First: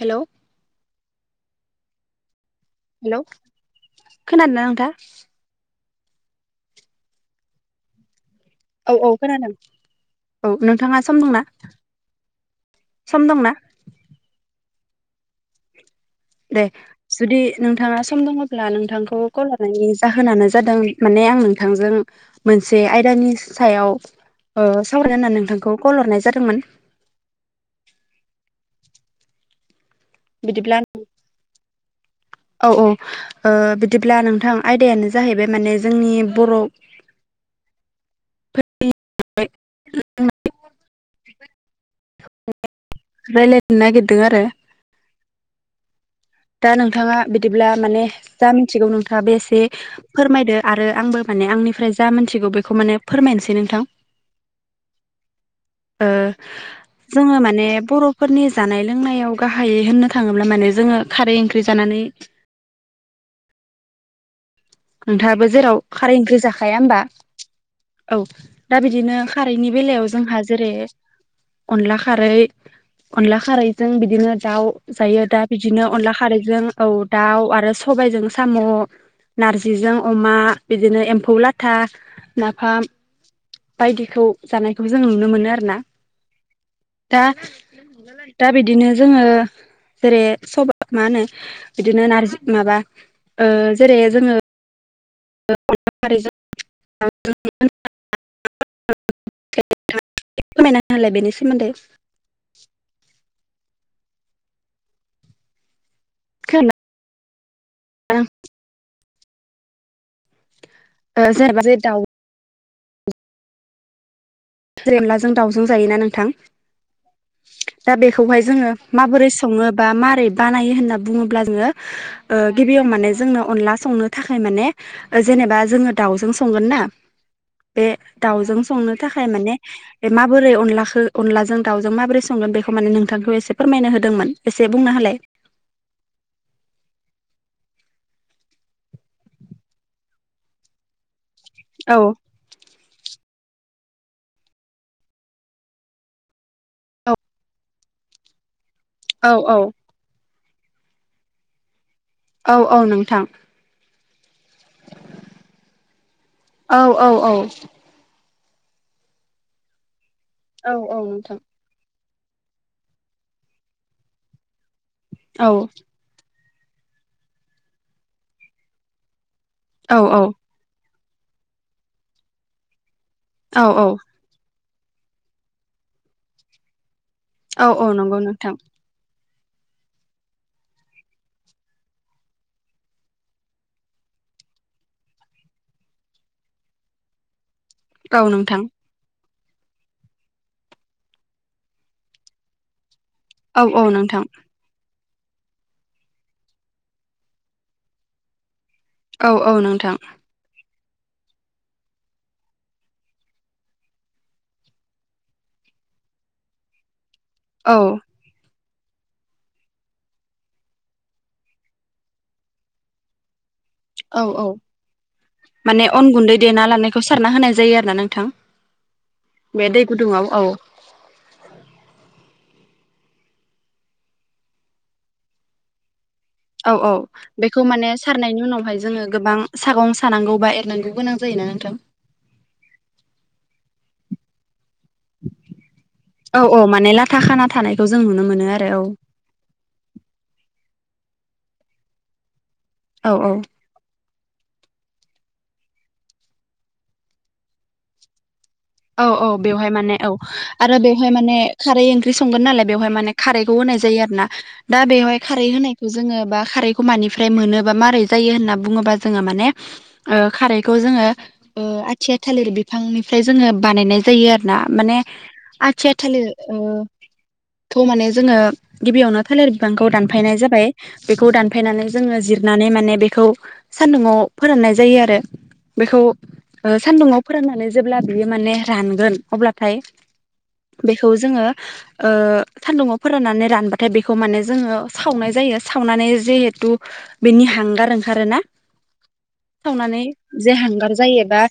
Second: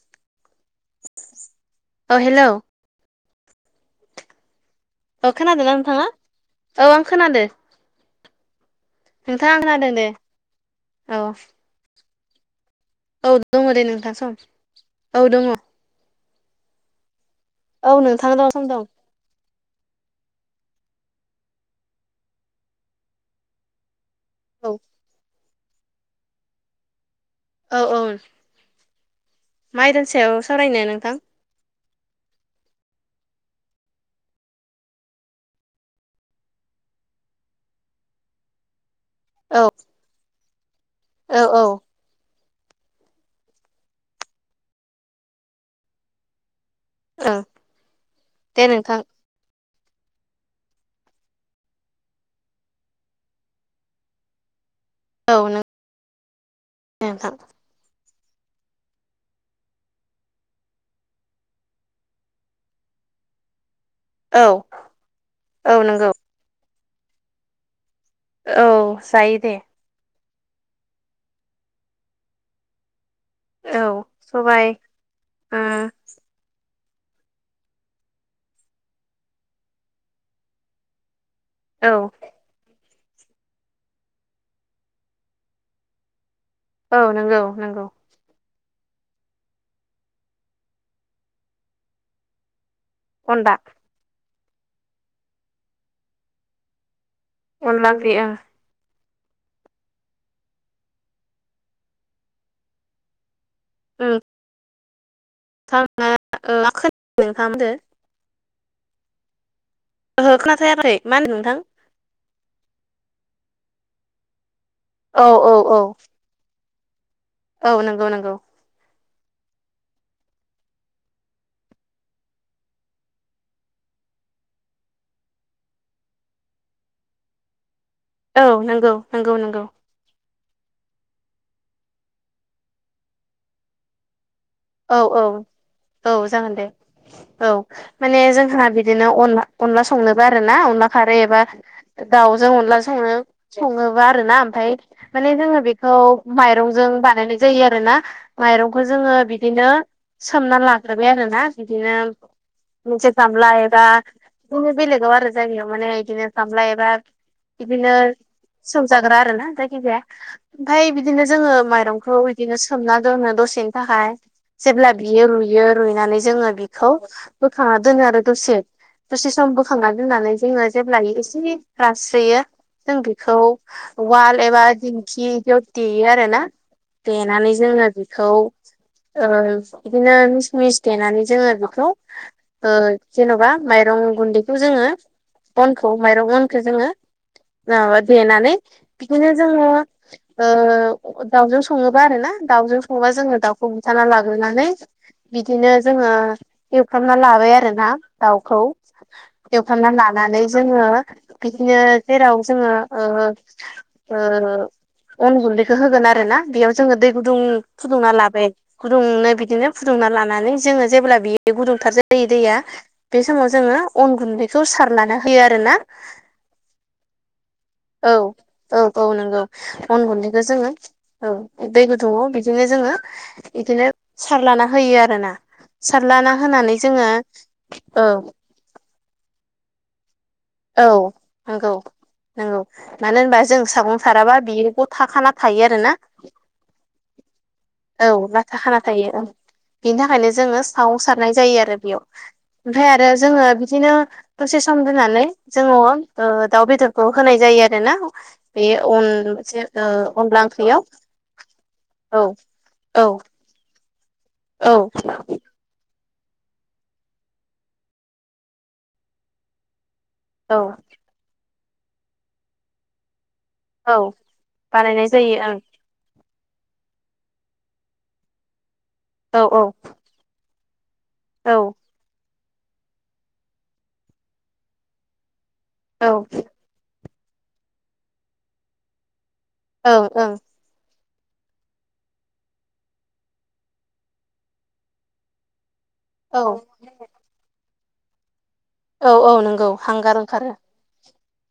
Hello ओ hello hello खोनादोंना नोंथां? औ खोनादों ना नोंथाङा? औ आं खोनादो। औ औ नोंथां खोनादों। आं दे औ नोंथाङा औ सम दंना? सम औ दंना दङ दे नोंथां सम औ दङ। दे जुदि औ नोंथाङा सम नोंथां दं दङब्ला दं नोंथांखौ कल हरनायनि जाहोनानो जादों माने आं नोंथांजों मोनसे आयदानि सायाव ओ औ सावरायनो होननानै नोंथांखौ कल हरनाय जादोंमोन। औ औन मा आयदानि सायाव बिदिब्ला सावरायनो नोंथां? औ औ ओ बिदिब्ला नोंथां आयदायानो जाहैबाय माने जोंनि बर' [unintelligible] औ जोंना औ औ रायलायनो नागिरदों आरो दा नोंथाङा ओं बिदिब्ला माने जा दे मिथिगौ नोंथां नोंथाङाबो एसे फोरमायदो आरो आंबो माने आंनिफ्राय जा मोनथिगौ बेखौ माने फोरमायनोसै नोंथां। [inaudible] औ नों ओ नोंथां जोङो माने बर' फोरनि जानाय लोंनायाव गाहायै होननो थाङोब्ला माने जोङो खारै ओंख्रि जानानै औ नोंथाङाबो औ जेराव नंगौ खारै ओंख्रि जाखाया होमबा औ दा बिदिनो जायो दे खारैनि बेलायाव जोंहा जेरै अनला खारै अनला औ खारैजों बिदिनो सबाय दाउ जायो दा ओ बिदिनो अनला खारैजों औ दाउ आरो सबायजों साम' नारजिजों अमा बिदिनो एम्फौ लाथा औ नाफाम बायदिखौ जानायखौ जों नुनो मोनो आरोना औ दा नंगौ नंगौ [unintelligible] दा बिदिनो जोङो जेरै सबा मा होनो बिदिनो नारजि माबा ओ अनला जेरै जोङो [unintelligible] [unintelligible] अनला ओंख्रि ओं फोरमायना होलाय बेनि सोमोन्दै उम थारा [unintelligible] नोंथामदो दा ओहो खोना फायाखै ओ जेनबा जे दाउ जेरै औ अनलाजों औ दाउजों औ जायोना नोंथां औ दा नंगौ नंगौ बेखौहाय जोङो माबोरै सङो बा मारै बानायो होनना बुङोब्ला जोङो ओ गिबियाव माने जोंनो अनला संनो थाखाय माने जेनेबा जोङो दाउजों संगोन ना बे दाउजों औ नंगौ संनो थाखाय नंगौ माने नंगौ बे माबोरै अनलाखौ अनलाजों दाउजों माबोरै संगोन बेखौ माने नोंथांखौ एसे फोरमायनो होदोंमोन एसे बुंना औ होलाय औ औ जागोन दे। औ माने जोंहा बिदिनोन अनला संनोबो आरो ना अनला खारै एबा औ दाउजों मोनला सोंनो सङोबा आरो ना ओमफफ्राय माने जोङो बेखौ माइरंजों बानायनाय जायो आरो ना माइरंखौ जोङो औ औ सोमनानै लाग्रोबाय आरोना बिदिनो औ औ मोनसे नोंथां गामला एबा बिदिनो बेलेगाव आरो जायोयाव माने बिदिनो गामलाय औ एबा औ औ बिदिनो सौजाग्रा आरो ना जायखिजाया औ ओमफफ्राय औ बिदिनो नोंथां जोङो माइरंखौ बिदिनो सोमना दोननो दसेनि थाखाय जेब्ला बियो औ रुइयो रुइनानै जोङो खौ बोखांना दोनो आरो दसे दसे सम बोखांना औ औ दोननानै जोङो जेब्लाय एसे रास्रोयो जों बेखौ औ औ वाल एबा दि खिदियाव देयो आर ना देनानै औ औ जोङो नंगौ बेखौ नोंथां औ बिदिनो मिस मिस देनानै जोङो बेखौ जेन'बा माइरं गुन्दैखौ जोङो अनखौ माइरं अनखौ जोङो न औ मबा नान ने नोंथां बिदिनो जोङो दाउजों सङोबा आरो ना दाउजों सङोबा जोङो औ औ हमजना नोंथां लाग्रोनानै बिदिनो जोङो एवफ्रामना लाबाय आरोना दाउखौ। औ औ एवफ्रामना नोंथां लानानै जोङो बिदिनो जेराव जोङो अन गुन्दैखौ होगोन आरो ना बेयाव जोङो दै गुदुं औ फुदुंना लाबाय। गुदुंनो बिदिनो फुदुंना लानानै जोङो जेब्ला बेयो गुदुंथार जायो दैया बे समाव जोङो अन औ औ गुन्दैखौ सारनानै होयो आरो ना माने अन गुन्दै देना लानायखौ सारना होनाय जायो आरोना औ। नोंथां औ औ नंगौ बे दै अन गुदुङाव औ गनैखौ जोङो औ दै गुदुंङआव बिदिनो जोङो बिदिनो सारलाना होयो आरो ना सारलाना औ होनानै औ जोङो बेखौ माने औ सारनायनि उनावहाय जोङो गोबां सागं सानांगौ बा औ एरनांगौ गोनां जायोना नंगौ नोंथां नंगौ मानो होनबा जों सागं साराबा बेयो गथ' थाखाना थायो आरो ना औ माने लाथा खाना थानायखौ जों औ नुनो ना मोनो आरो थाखाना थायो औ। बिनि थाखायनो जोङो साव सारनाय जायो आरो बेयाव ओमफ्राय आरो औ जोङो बिदिनो दसे सम दोनानै जोङो दाउ बेदरखौ होनाय जायो आरो ना। बे औ अन औ जे बेवहाय ओ माने औ अनला आरो ओंख्रियाव बेवहाय माने खारै ओंख्रि औ संगोन नालाय बेवहाय औ माने खारै खौ होनाय जायो आरोना दा औ बेवहाय खारै होनायखौ जोङो बा खारैखौ मानिफ्राय मोनोब बा माबारै जायो होनना बुङोबा जोङो माने औ खारैखौ जोङो आथिया थालिर बिफांनिफ्राय जोङो बानायनाय औ जायो आरो ना माने बानायनाय जायो आथिया थालिर थ' माने जोङो गिबियावनो ओं थालिर औ बिफांखौ दानफायनाय जाबाय बेखौ औ दानफायनानै जोङो जिरनानै माने बेखौ सान्दुङाव फोराननाय जायो आरो बेखौ औ ओ सान्दुुंआव फोरोंनानै जेब्ला बियो माने रानगोन अब्लाथाय औ औ ओं बेखौ जोङो ओ सान्दुङाव फोराननानै रानबाथाय बेखौ माने जोङो सावनाय जायो सावनानै औ जिहेथु बेनि हांगार ओंखारोना? औ औ नंगौ सावनानै हांगार ओंखारो जे हांगार जायोबा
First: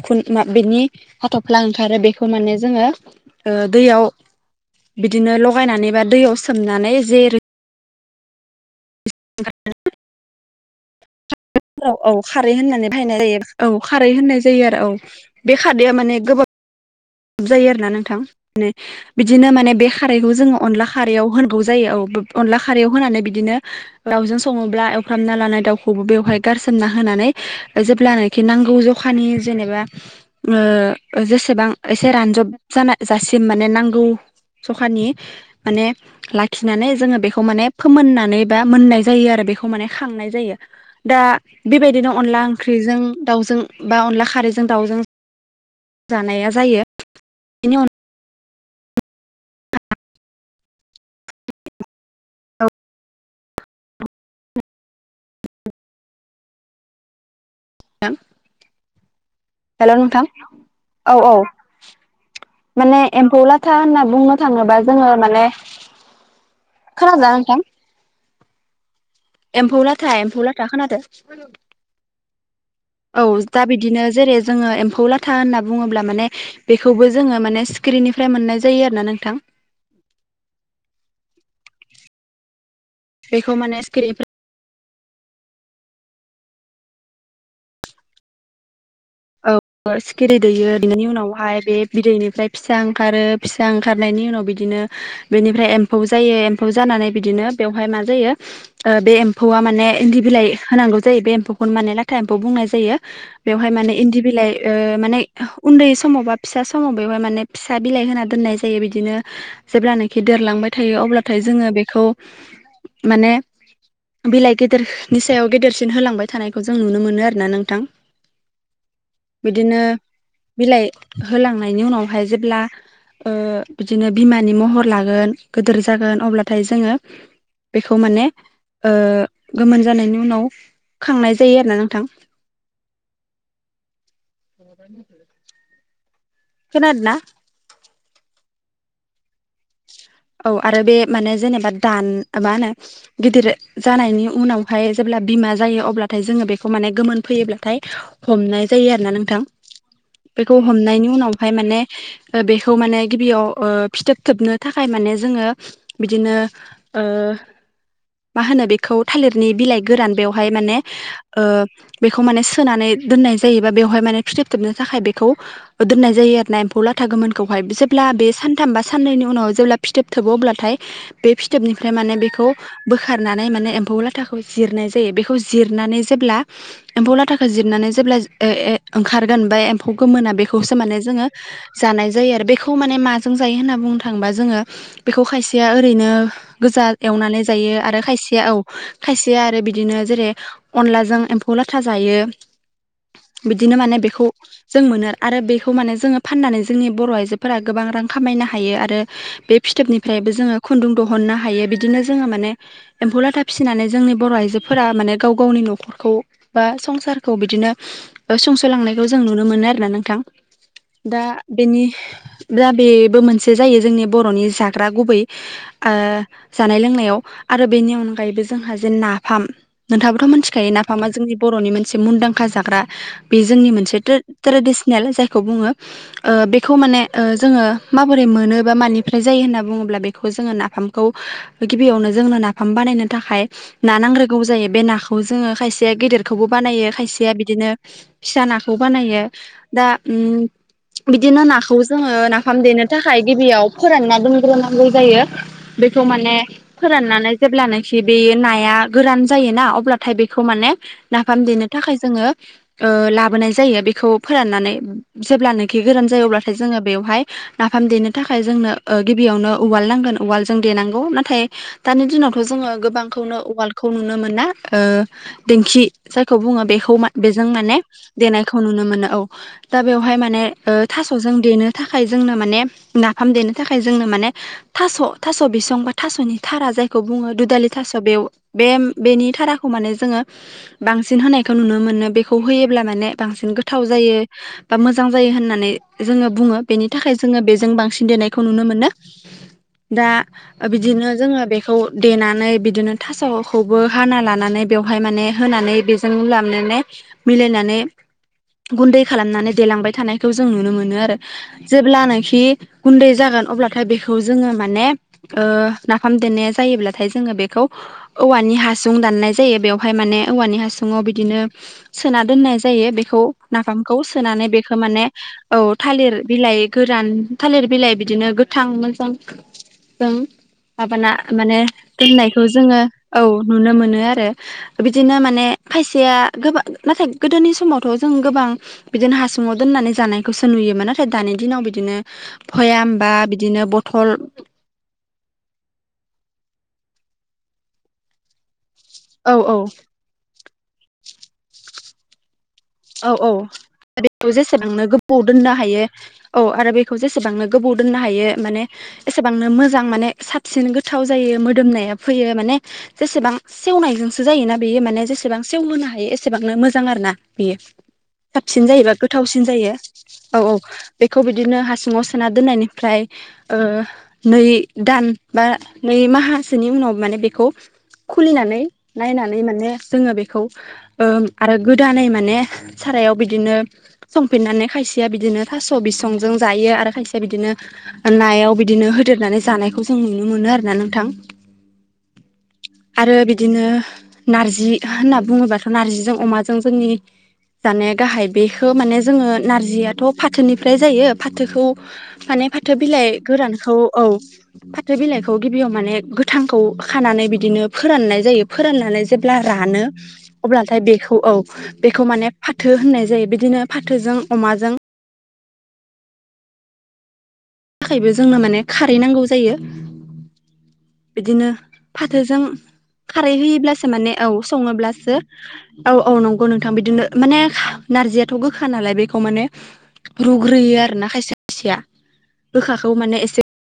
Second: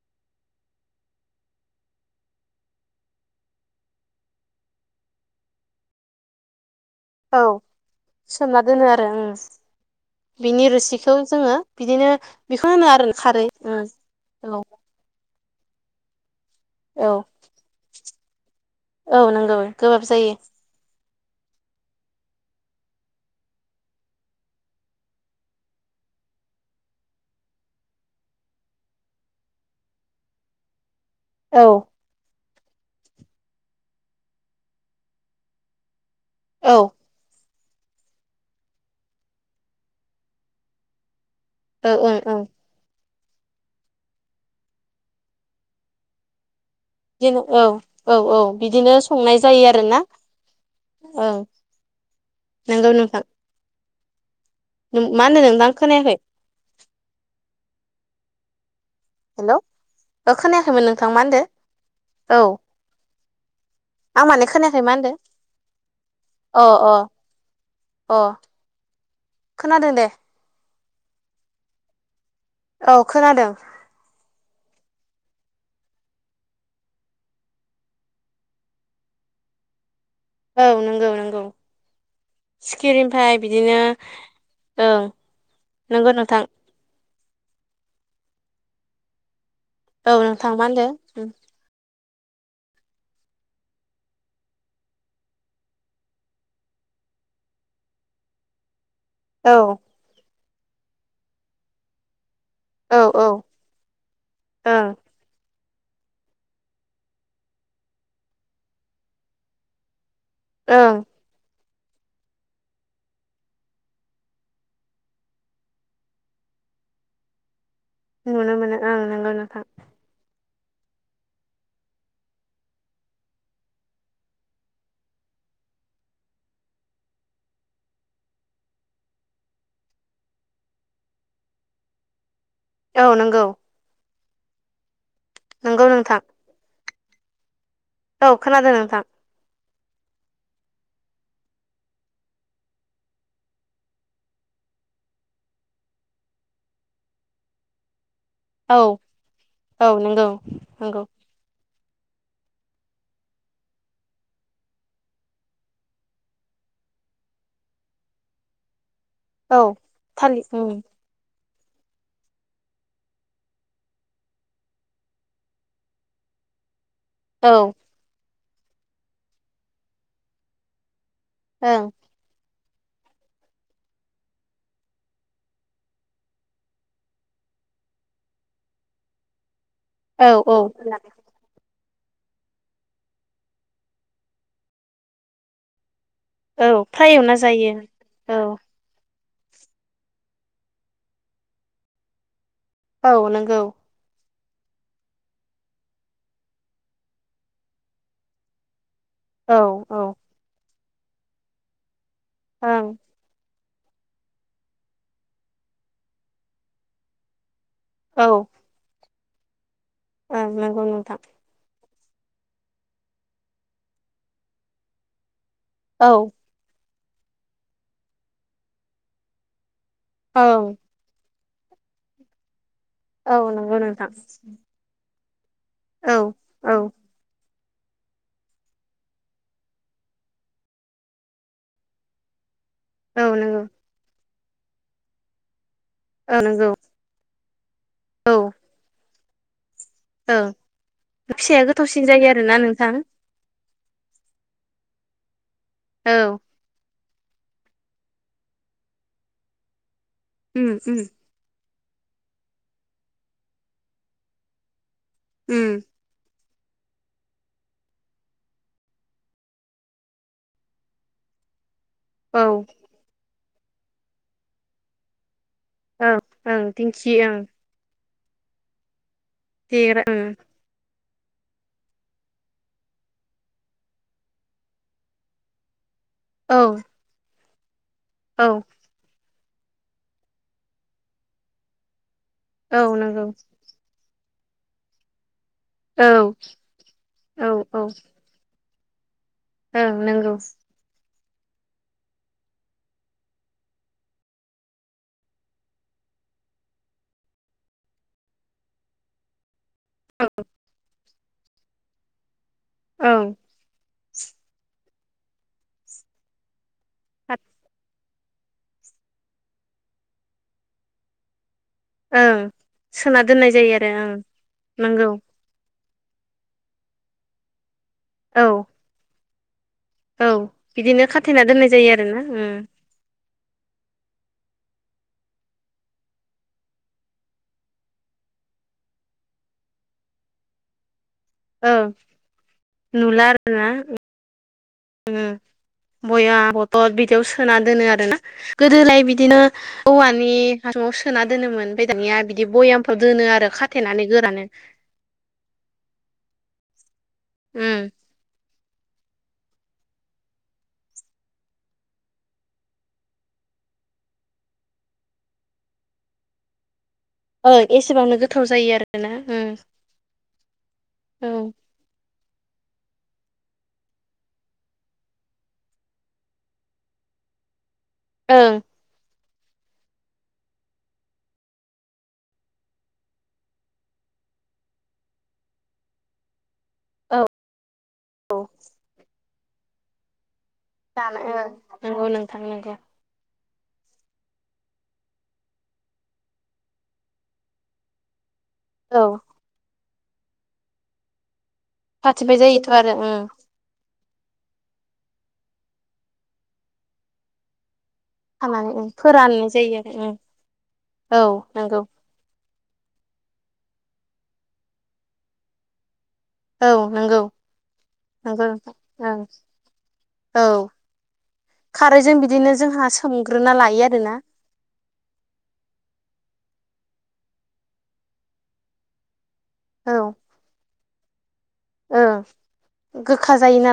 उखुन मा बेनि हाथ'फ्ला ओंखारो बेखौ माने जोङो दैयाव बिदिनो लगायनानै बा दैयाव सोमनानै जे औ सोमना दोनो आरो बिनि रोसिखौ। जोङो बिदिनो औ खारै बेखौ होनो होननानै आरो बाहायनाय जायो खारै औ उम खारै होननाय जायो आरो औ बे खारैया माने गोबाव औ। जायो आरोना नोंथां माने औ बिदिनो नंगौ माने बे गोबाब खारैखौ जायो जोङो अनला खारयाव होनोबावौ जायो औ अनला खारयाव होनानै बिदिनो लावजों सङोब्ला एवफ्रामना लानाय दाउखौबो बेवहाय गारसोमना होनानै जोब्लानाय कि नांगौ जखानि जेनेबा ओ औ जेसेबां एसे रानजब जान जासिम माने नांगौ सखानि माने ला औ आखिनानै जोङो बेखौ माने फोमोननानै बा मोननाय जायो आरो बेखौ माने खांनाय जायो दा ओ ओं बेबायदिनो अनला ओं ख्रिजों दाउजों बा अनला खारैजों दाउजों जानाया जायो बिदिनो औ बेनि अन औ औ बिदिनो संनाय जायो आरोना औ नंगौ नोंथां। मा होनो नों दां खोनायाखै हेलौ हेल' नोंथां ओ खोनायाखैमोन नोंथां औ मा होनदो औ औ माने एम्फौ लाथा होनना आं बुंनो माने थाङोबा खोनायाखै मा जोङो होनदो माने अ अ खोनादोंना नोंथां? अ एम्फौ ला खोनादों दे था एम्फौलाथा खोनादों औ दा बिदि दिनो जेरै जोङो एम्फौ लाथा होनना बुङोब्ला माने बेखौबो जोङो माने स्क्रिननिफ्राय मोननाय जायो आरो ना नोंथां औ नंगौ नंगौ सिखिरिनिफ्राय बेखौ बिदिनो माने सिखिरिफ्रा औओं नंगौ नोंथां औ सिखिरि दै नोंथां मा दैयो होनदो बिनि उम उनावहाय बे बिदैनिफ्राय फिसा ओंखारो फिसा ओंखारनायनि उनाव बिदिनो बेनिफ्राय एम्फौ जायो एम्फौ जानानै बिदिनो बेवहाय मा जायो बे औ एम्फौआ माने इन्दि बिलाइ होनांगौ जायो बे एम्फौखौनो माने लाथा एम्फौ बुंनाय जायो औ औ बेवहाय माने दि बिलाइ ओ ओं माने उन्दै समाव बा फिसा समाव बेवहाय माने फिसा बिलाइ होना दोननाय जायो बिदिनो जेब्लानाखि देरलांबाय ओं थायो अब्लाथाय जोङो बेखौ माने बिलाइ गेदेरनि सायाव गेदेरसिन होलांबाय थानायखौ जों नुनो मोनो आरो ना नोंथां नुनो मोनो ओं नंगौ नोंथां बिदिनो बिलाइ होलांनायनि उनावहाय जेब्ला ओ बिदिनो बिमानि महर लागोन गिदोर जागोन अब्लाथाय जोङो बेखौ माने ओ गोमोन जानायनि उनाव खांनाय जायो आरोना नोंथां औ नंगौ [inaudible] नोंगौ नोंथां खोनादोंना? औ खोनादों नोंथां। औ आरो बे माने जेनेबा दान मा होनो गिदिर जानायनि उनावहाय जेब्ला बिमा जायो अब्लाथाय जोङो बेखौ माने गोमोन फैयोब्लाथाय हमनाय औ जायो आरो ना नोंथां, औ नंगौ बेखौ नंगौ हमनायनि उनावहाय माने बेखौ माने गिबियाव ओ फिथोब थोबनो था माने जोङो बिदिनो मा होनो खौ थालिरनि औ बिलाइ गोरान थालिर बेवहाय औ माने ओ बेखौ माने सोनानै दोननाय जायोबा बेवहाय माने फिथोब थोबनो थाखाय बेखौ दोन्नाय जायो ना एम्फौला था गौमोनखौहाय ओं जेब्ला बे सानथाम बा साननैनि उनाव जेब्ला फिथोब थोबो अब्लाथाय बे फिथोबनिफ्राय माने बेखौ बोखारनानै माने एम्फौ लाथाखौ जिरनाय जायो बेखौ जिरनानै जेब्ला एम्फौ लाथाखौ जिरनानै जेब्ला ओंखारगोन बा एम्फौ औ गोमोना बेखौसो माने जोङो जानाय जायो आरो बेखौ माने माजों जायो होनना बुंनो थाङोबा जोङो बेखौ खायसेया ओरैनो औ गोजा फ्राय एवना एवनानै जायो आरो खायसेया औ खायसे आरो बिदिनो जेरै अनलाजों एम्फौ लाथा जायो औ नंगौ बिदिनो माने बेखौ जों मोनो आरो बेखौ माने जोङो फाननानै जोंनि बर' आइजोफोरा गोबां रां खामायनो हायो आरो औ बे औ ओं फिथोबनिफ्रायबो जोङो खुन्दुं दिहुननो हायो बिदिनो जोङो माने एम्फौलाथा फिसिनानै जोंनि बर' आइजोफोरा माने गाव गावनि न'खरखौ बा संसार खौ बिदिनो औ सुंस'लांनायखौ जों नुनो मोनो आरोना नोंथां ओं नंगौ नोंथां दा बेनि दा बेबो मोनसे जायो जोंनि बर'नि जाग्रा गुबै ओ औ जानाय लोंनायाव आरो बेनि अनगायैबो जोंहा जे नाफाम नोंथाङाबोथ' मोन्थिखायो ओं नाफामा जोंनि बर'नि मोनसे मुंदांखा जाग्रा। बे औ जोंनि नंगौ मोनसे नोंथां ट्रे-ट्रेडिसनेल जायखौ बुङो औ ओ बेखौ औ माने ओ जोङो माबोरै मोनो बा मानिफ्राय जायो होनना बुङोब्ला बेखौ जोङो नाफामखौ गिबियावनो जोंनो नाफाम बानायनो औ थाखाय नंगौ ना नांग्रोगौ जायो बे नाखौ जोङो खायसेया औ गेदेरखौबो नंगौ बानायो खायसेया बिदिनो औ फिसा नाखौ बानायो दा उम ओं बिदिनो फिसाया नाखौ गोथावसिन जोङो जायो ओ आरोना नाफाम देनो नोंथां थाखाय गिबियाव फोरानना दोनग्रोनांग्रौ जायो बेखौ औ माने फोराननानै जेब्लानोखि बे नाया गोरान जायो ना अब्लाथाय बेखौ उम माने उम ना फाम देनो थाखाय जोङो ओ लाबोनाय जायो बेखौ फोराननानै उम जेब्लानोखि गोरान जायो अब्लाथाय जोङो बेयावहाय नाफाम देनो थाखाय जोंनो ओ गिबियावनो उवाल नांगोन उवाल जों देनांगौ नाथाय दानि औ दिनावथ' जोङो गोबां खौनो उवालड खौ नुनो मोना ओ दिंखि औ जायखौ बुङो ओं बेखौ मा दिंखि ओं बेजों माने देनायखौ नुनो मोनो औ दा देग्रा बेवहाय माने ओ थास'जों देनो थाखाय जोंनो माने नाफाम देनो थाखाय जोंनो माने थास' थास' बिसं बा थास'नि थारा ओं जायखौ बुङो दुदालि थास' बेव औ बेम बेनि थाराखौ माने जोङो बांसिन होनायखौ नुनो मोनो बे थास' खौ होयोब्ला औ माने नंगौ बांसिन गोथाव जायो बा मोजां जायो होननानै औ जोङो बुङो बेनि थाखाय जोङो औ बेजों औ बांसिन देनायखौ नुनो मोनो। ओं दा नंगौ बिदिनो जोङो बेखौ देनानै बिदिनो थास'खौबो हाना लानानै बेवहाय माने होनानै बे जों मिलायनानै गुन्दै खालामनानै देलांबाय थानायखौ जों नुनो मोनो आरो। जेब्लानोखि गुन्दै ओं जागोन अब्लाथाय बेखौ जोङो माने ओ नाफाम देनाया जायोब्ला नाथाय जोङो बेखौ औवानि हासुं दाननाय जायो बेवहाय माने औवानि हासुङाव बिदिनो सोना ओं दोननाय जायो बेखौ सोना दोननाय जायो आरो नाफामखौ ओं सोनानै बेखौ माने नंगौ औ थालिर बिलाइ गोरान थालिर बिलाइ बिदिनो औ गोथां मोजां जों औ बिदिनो माबाना खाथेना माने दोननाय जायो आरोना दोननायखौ उम जोङो, औ नुनो मोनो आरो। बिदिनो माने खायसेया गोबां नाथाय गोदोनि समावथ' जों गोबां बिदिनो हासुङाव दोननानै जानायखौसो नुयोमोन नाथाय दानि दिनाव ओं बिदिनो जाया होमबा बिदिनो बथल जोङो बया बथद बिदियाव सोना दोनो आरो ना। गोदोलाय औ बिदिनो औ औवानि हासुंआव सोना दोनोमोन ओमफ्राय दानिया बिदि बयामफोर औ औ दोनो आरो खाथेनानै बेखौ गोरानो। जेसेबांनो गोबाव दोननो हायो औ आरो बेखौ जेसेबांनो गोबाव उम दोननो हायो माने एसेबांनो मोजां माने साबसिन गोथाव जायो मोदोमनाया फैयो माने जेसेबां सेवनायजोंसो जायोना बेयो माने जेसेबां सेवहोनो हायो एसेबांनो मोजां आरो ना। बेयो ओं एसेबांनो गोथाव साबसिन जायो जायोबा आरोना गोथावसिन उम जायो औ औ बेखौ ओं बिदिनो हासुङाव सोना दोननायनिफ्राय ओ नै दान बा नै माहासोनि उनाव माने बेखौ ओं खुलिनानै नायनानै माने जोङो बेखौ ओ आरो गोदानै माने माने सारायाव बिदिनो संफिननानै खायसेया बिदिनो थास' बिसंजों जायो आरो खायसेया बिदिनो नायाव बिदिनो होदेरनानै जानायखौ जों नुनो मोनो आरो। जानाय नंगौ नोंथां नोंगौ। आरो बिदिनो नार्जि होनना बुङोबाथ' नार्जिजों अमाजों जोंनि जानाया गाहाय बेखौ माने औ जोङो नारजियाथ' फाथोनिफ्राय जायो। फाथोखौ फाथिबाय माने जायोथ' फाथो आरो बिलाइ ओं गोरानखौ औ फाथो बिलाइखौ गिबियाव माने गोथांखौ खानानै बिदिनो फोराननाय जायो खानानै ओं फोराननानै जेब्ला फोराननाय जायो रानो आरो ओं अब्लाथाय बेखौ औ। बेखौ माने फाथो होननाय जायो बिदिनो फाथोजों अमाजों। औ नंगौ। बिनि थाखायबो जोंनो नंगौ माने नोंथां खारै नांगौ ओं जायो। औ। बिदिनो खारैजों फाथोजों बिदिनो जोंहा खारै सोमग्रोना लायो होयोब्लासो माने आरोना औ सङोब्लासो औ औ नंगौ नोंथां बिदिनो माने नारजियाथ' गोखा नालाय बेखौ माने औ रुग्रोयो आरो ना खायसे खायसेया ओं गोखाखौ माने गोखा एसे जायो नालाय